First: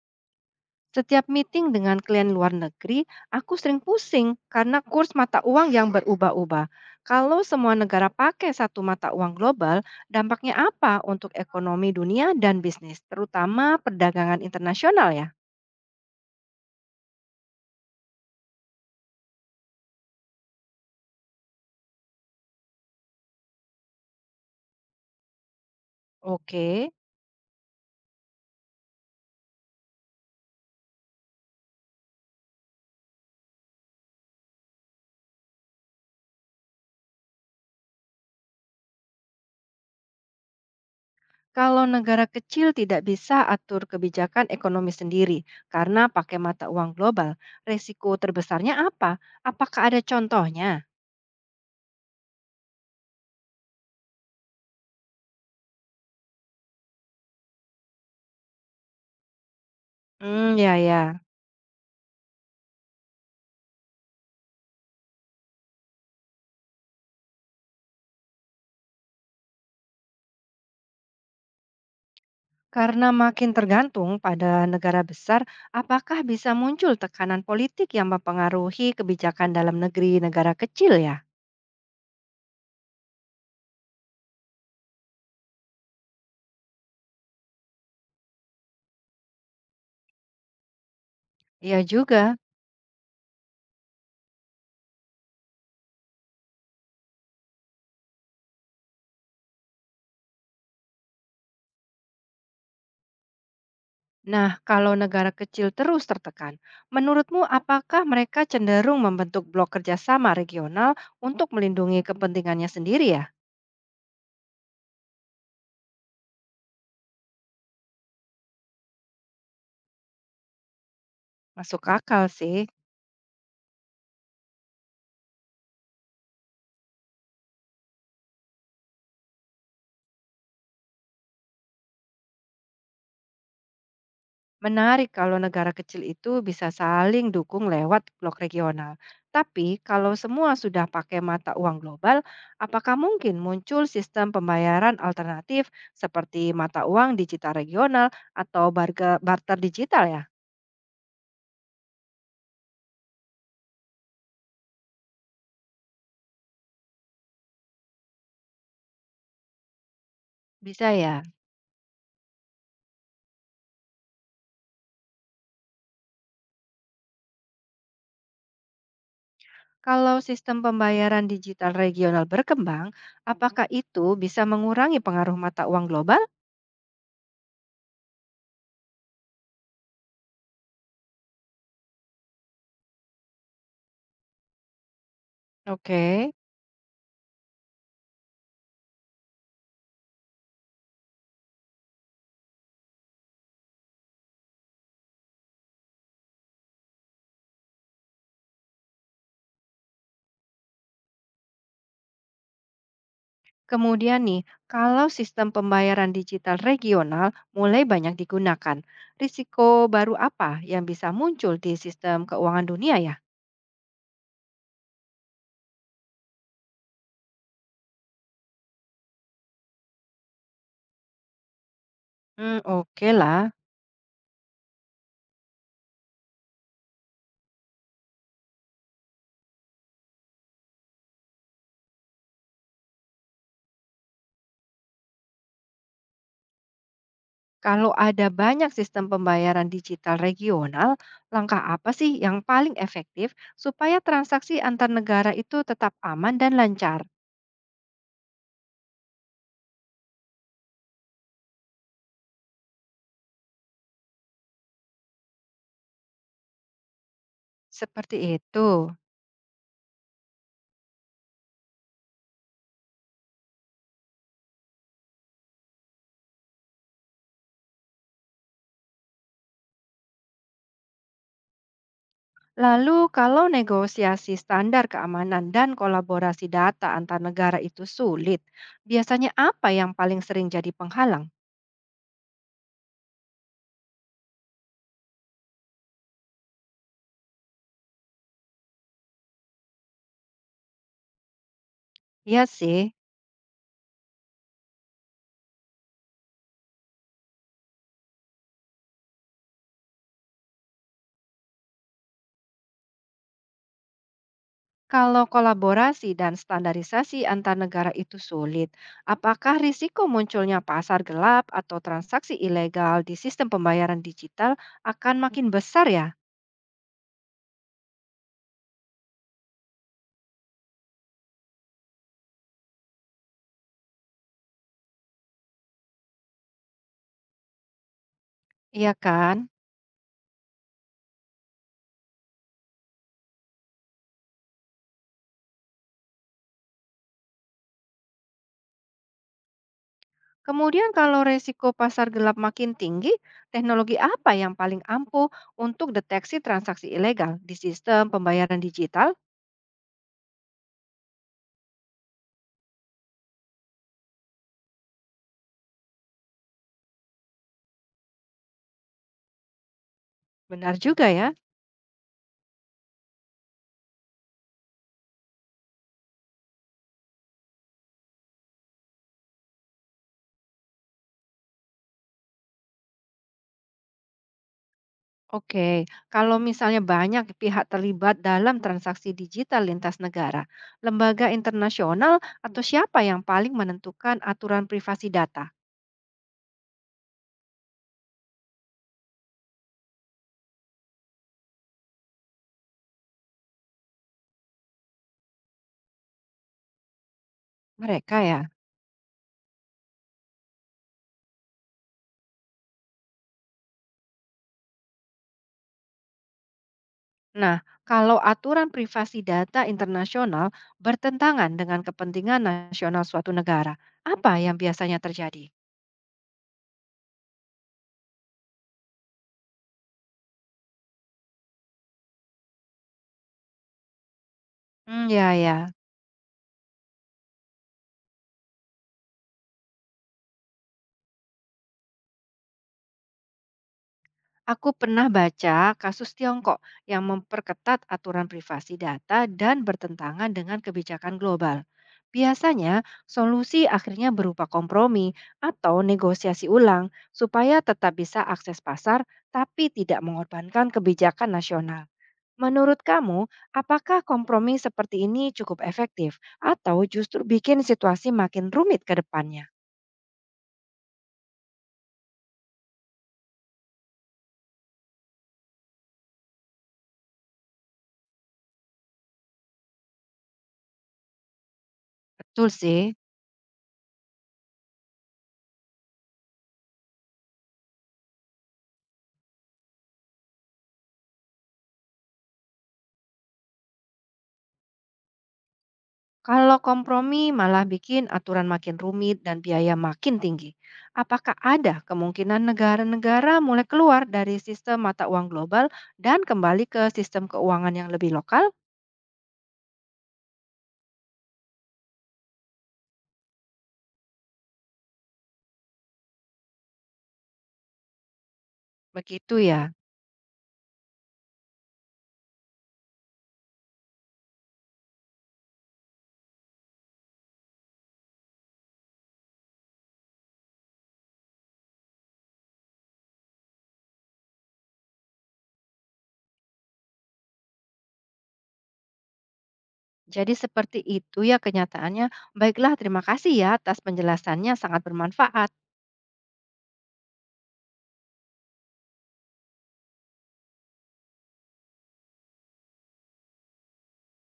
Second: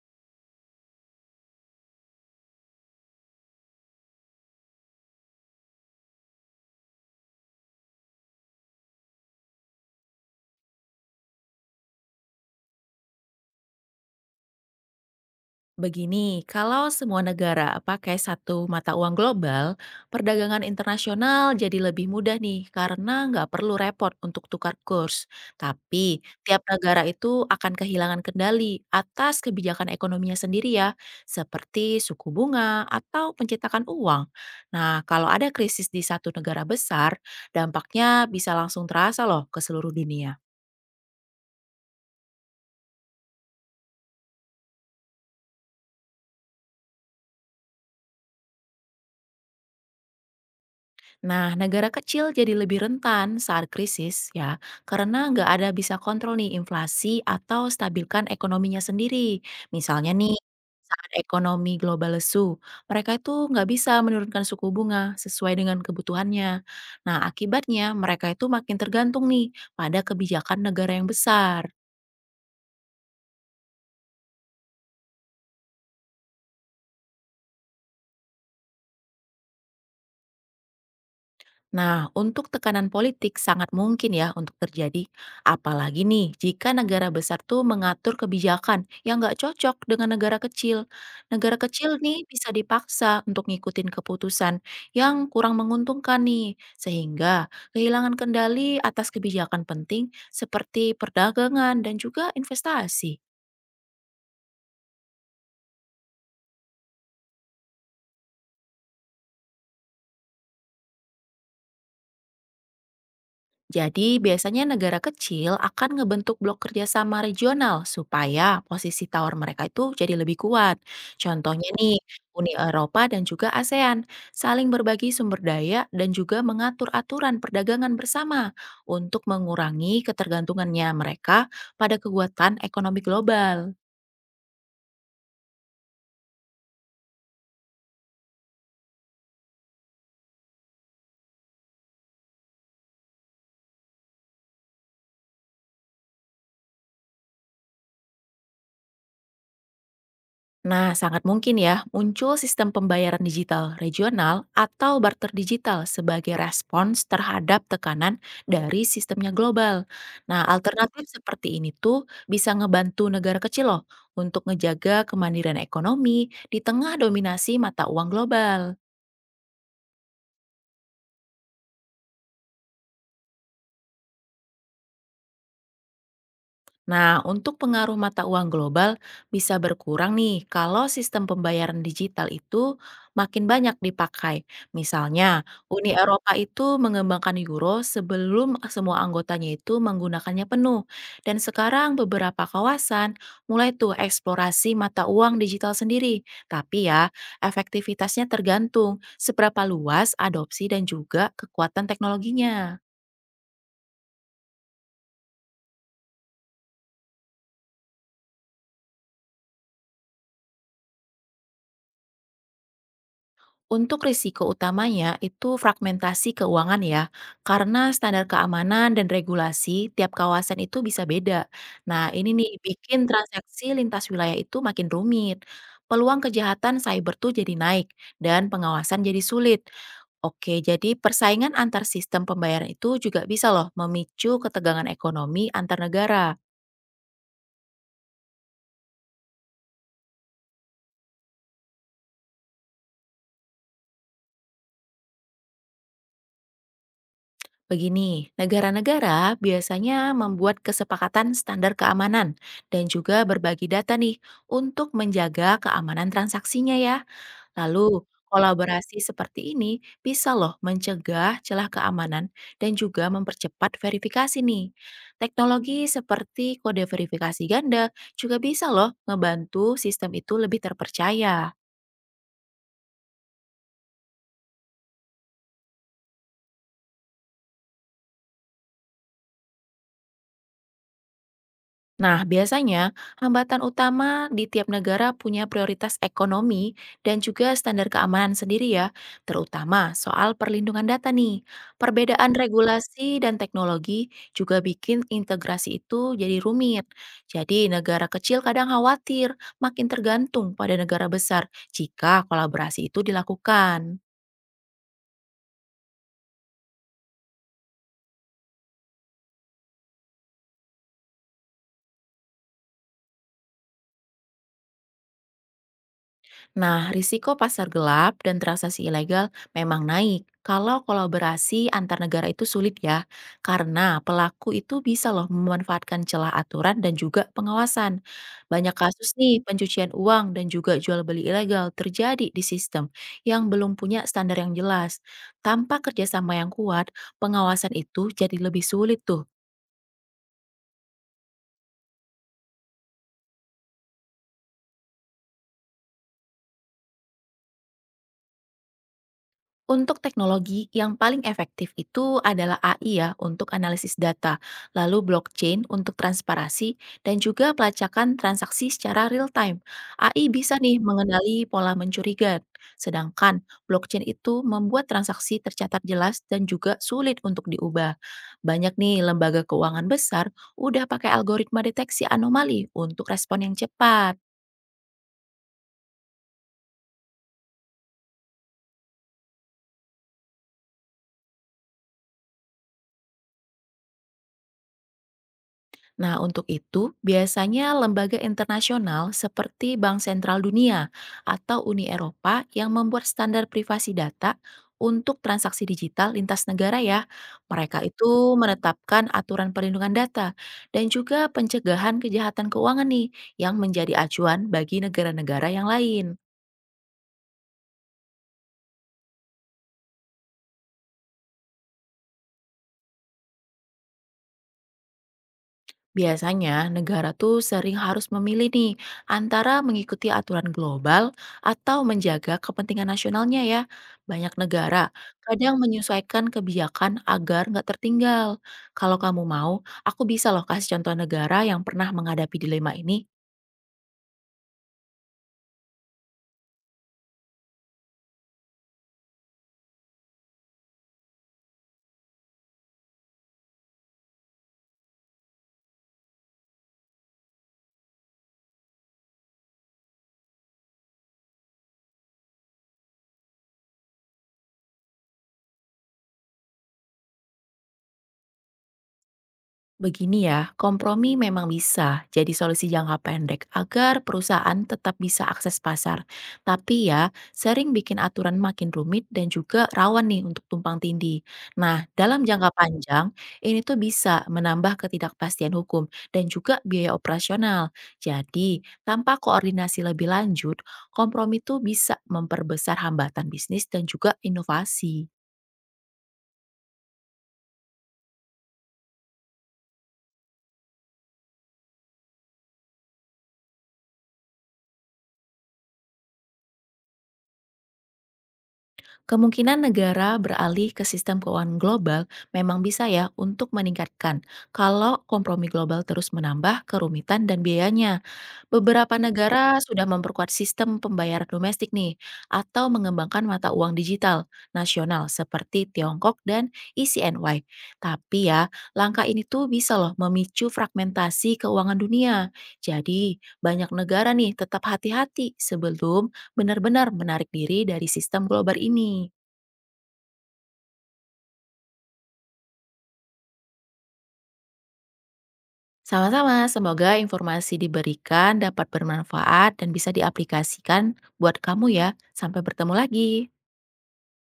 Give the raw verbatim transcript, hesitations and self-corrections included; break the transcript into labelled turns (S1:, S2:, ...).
S1: Setiap meeting dengan klien luar negeri, aku sering pusing karena kurs mata uang yang berubah-ubah. Kalau semua negara pakai satu mata uang global, dampaknya apa untuk ekonomi dunia dan bisnis, terutama perdagangan internasional ya?
S2: Begini, kalau semua negara pakai satu mata uang global, perdagangan internasional jadi lebih mudah nih karena nggak perlu repot untuk tukar kurs. Tapi tiap
S1: Oke,
S2: negara itu akan kehilangan kendali atas kebijakan ekonominya sendiri ya, seperti suku bunga atau pencetakan uang. Nah, kalau ada krisis di satu negara besar, dampaknya bisa langsung terasa loh ke seluruh dunia.
S1: kalau negara kecil tidak bisa atur kebijakan ekonomi sendiri karena pakai mata uang global, resiko terbesarnya apa? Apakah ada contohnya?
S2: Nah, negara kecil jadi lebih rentan saat krisis ya, karena nggak ada bisa kontrol nih inflasi atau stabilkan ekonominya sendiri. Misalnya nih,
S1: Hmm, ya,
S2: saat
S1: ya.
S2: ekonomi global lesu, mereka itu nggak bisa menurunkan suku bunga sesuai dengan kebutuhannya. Nah, akibatnya mereka itu makin tergantung nih pada kebijakan negara yang besar.
S1: Karena makin tergantung pada negara besar, apakah bisa muncul tekanan politik yang mempengaruhi kebijakan dalam negeri negara kecil ya?
S2: Nah, untuk tekanan politik sangat mungkin ya untuk terjadi. Apalagi nih, jika negara besar tuh mengatur kebijakan yang nggak cocok dengan negara kecil. Negara
S1: Iya
S2: kecil nih
S1: juga.
S2: bisa dipaksa untuk ngikutin keputusan yang kurang menguntungkan nih. Sehingga kehilangan kendali atas kebijakan penting seperti perdagangan dan juga investasi.
S1: Nah, kalau negara kecil terus tertekan, menurutmu apakah mereka cenderung membentuk blok kerjasama regional untuk melindungi kepentingannya sendiri ya?
S2: Jadi, biasanya negara kecil akan ngebentuk blok kerjasama regional supaya posisi tawar mereka itu jadi lebih kuat. Contohnya
S1: Masuk
S2: nih,
S1: akal
S2: Uni
S1: sih.
S2: Eropa dan juga ASEAN saling berbagi sumber daya dan juga mengatur aturan perdagangan bersama untuk mengurangi ketergantungannya mereka pada kekuatan ekonomi global.
S1: Menarik kalau negara kecil itu bisa saling dukung lewat blok regional. Tapi kalau semua sudah pakai mata uang global, apakah mungkin muncul sistem pembayaran alternatif seperti mata uang digital regional atau barga- barter digital ya?
S2: Nah, sangat mungkin ya muncul sistem pembayaran digital regional atau barter digital sebagai respons terhadap tekanan dari sistemnya global. Nah,
S1: Bisa
S2: alternatif
S1: ya.
S2: seperti ini tuh bisa ngebantu negara kecil loh untuk ngejaga kemandirian ekonomi di tengah dominasi mata uang global.
S1: Kalau sistem pembayaran digital regional berkembang, apakah itu bisa mengurangi pengaruh mata uang global?
S2: Nah, untuk pengaruh mata uang global bisa berkurang nih kalau sistem pembayaran digital itu makin banyak dipakai. Misalnya, Uni
S1: Oke.
S2: Eropa itu mengembangkan euro sebelum semua anggotanya itu menggunakannya penuh. Dan sekarang beberapa kawasan mulai tuh eksplorasi mata uang digital sendiri. Tapi ya, efektivitasnya tergantung seberapa luas adopsi dan juga kekuatan teknologinya.
S1: Kemudian nih, kalau sistem pembayaran digital regional mulai banyak digunakan, risiko baru apa yang bisa muncul di sistem keuangan dunia ya?
S2: Untuk risiko utamanya itu fragmentasi keuangan ya, karena standar keamanan dan regulasi tiap kawasan itu bisa beda. Nah, ini nih
S1: Hmm,
S2: bikin
S1: oke lah.
S2: transaksi lintas wilayah itu makin rumit. Peluang kejahatan cyber tuh jadi naik dan pengawasan jadi sulit. Oke, jadi persaingan antar sistem pembayaran itu juga bisa loh memicu ketegangan ekonomi antar negara.
S1: Kalau ada banyak sistem pembayaran digital regional, langkah apa sih yang paling efektif supaya transaksi antar negara itu tetap aman dan lancar?
S2: Begini, negara-negara biasanya membuat kesepakatan standar keamanan dan juga berbagi data nih untuk menjaga keamanan transaksinya ya. Lalu,
S1: Seperti itu.
S2: kolaborasi seperti ini bisa loh mencegah celah keamanan dan juga mempercepat verifikasi nih. Teknologi seperti kode verifikasi ganda juga bisa loh ngebantu sistem itu lebih terpercaya.
S1: Lalu kalau negosiasi standar keamanan dan kolaborasi data antar negara itu sulit, biasanya apa yang paling sering jadi penghalang?
S2: Nah, biasanya hambatan utama di tiap negara punya prioritas ekonomi dan juga standar keamanan sendiri ya, terutama soal perlindungan data nih. Perbedaan
S1: Ya sih,
S2: regulasi dan teknologi juga bikin integrasi itu jadi rumit. Jadi, negara kecil kadang khawatir makin tergantung pada negara besar jika kolaborasi itu dilakukan.
S1: kalau kolaborasi dan standarisasi antar negara itu sulit, apakah risiko munculnya pasar gelap atau transaksi ilegal di sistem pembayaran digital akan makin besar ya?
S2: Nah, risiko pasar gelap dan transaksi ilegal memang naik kalau kolaborasi antar negara itu sulit ya, karena pelaku itu bisa loh memanfaatkan celah aturan dan juga pengawasan. Banyak
S1: Iya
S2: kasus nih
S1: kan?
S2: pencucian uang dan juga jual beli ilegal terjadi di sistem yang belum punya standar yang jelas. Tanpa kerjasama yang kuat, pengawasan itu jadi lebih sulit tuh.
S1: Kemudian kalau resiko pasar gelap makin tinggi, teknologi apa yang paling ampuh untuk deteksi transaksi ilegal di sistem pembayaran digital?
S2: Untuk teknologi yang paling efektif itu adalah A I ya untuk analisis data, lalu blockchain untuk transparansi dan juga pelacakan transaksi secara real time. A I bisa nih
S1: Benar juga ya.
S2: mengenali pola mencurigakan, sedangkan blockchain itu membuat transaksi tercatat jelas dan juga sulit untuk diubah. Banyak nih lembaga keuangan besar udah pakai algoritma deteksi anomali untuk respon yang cepat.
S1: Oke, kalau misalnya banyak pihak terlibat dalam transaksi digital lintas negara, lembaga internasional atau siapa yang paling menentukan aturan privasi data?
S2: Nah, untuk itu, biasanya lembaga internasional seperti Bank Sentral Dunia atau Uni Eropa yang membuat standar privasi data untuk transaksi digital lintas negara ya. Mereka
S1: Mereka
S2: itu
S1: ya.
S2: menetapkan aturan perlindungan data dan juga pencegahan kejahatan keuangan nih yang menjadi acuan bagi negara-negara yang lain.
S1: Nah, kalau aturan privasi data internasional bertentangan dengan kepentingan nasional suatu negara, apa yang biasanya terjadi?
S2: Biasanya, negara tuh sering harus memilih nih antara mengikuti aturan global atau menjaga kepentingan nasionalnya ya. Banyak negara
S1: Mmm, ya, ya.
S2: kadang menyesuaikan kebijakan agar nggak tertinggal. Kalau kamu mau, aku bisa loh kasih contoh negara yang pernah menghadapi dilema ini.
S1: Aku pernah baca kasus Tiongkok yang memperketat aturan privasi data dan bertentangan dengan kebijakan global. Biasanya, solusi akhirnya berupa kompromi atau negosiasi ulang supaya tetap bisa akses pasar tapi tidak mengorbankan kebijakan nasional. Menurut kamu, apakah kompromi seperti ini cukup efektif atau justru bikin situasi makin rumit ke depannya?
S2: Begini ya, kompromi memang bisa jadi solusi jangka pendek agar perusahaan tetap bisa akses pasar. Tapi ya, sering bikin aturan makin rumit dan juga rawan nih untuk tumpang tindih. Nah, dalam
S1: Betul
S2: jangka
S1: sih.
S2: panjang, ini tuh bisa menambah ketidakpastian hukum dan juga biaya operasional. Jadi, tanpa koordinasi lebih lanjut, kompromi tuh bisa memperbesar hambatan bisnis dan juga inovasi.
S1: Kalau kompromi malah bikin aturan makin rumit dan biaya makin tinggi. Apakah ada kemungkinan negara-negara mulai keluar dari sistem mata uang global dan kembali ke sistem keuangan yang lebih lokal?
S2: Kemungkinan negara beralih ke sistem keuangan global memang bisa ya untuk meningkatkan kalau kompromi global terus menambah kerumitan dan biayanya. Beberapa
S1: Begitu ya.
S2: negara sudah memperkuat sistem pembayaran domestik nih atau mengembangkan mata uang digital nasional seperti Tiongkok dan E C N Y. Tapi ya, langkah ini tuh bisa loh memicu fragmentasi keuangan dunia. Jadi, banyak negara nih tetap hati-hati sebelum benar-benar menarik diri dari sistem global ini.
S1: Jadi seperti itu ya kenyataannya. Baiklah, terima kasih ya atas penjelasannya sangat bermanfaat.
S2: Sama-sama, semoga informasi diberikan dapat bermanfaat dan bisa diaplikasikan buat kamu ya. Sampai bertemu lagi.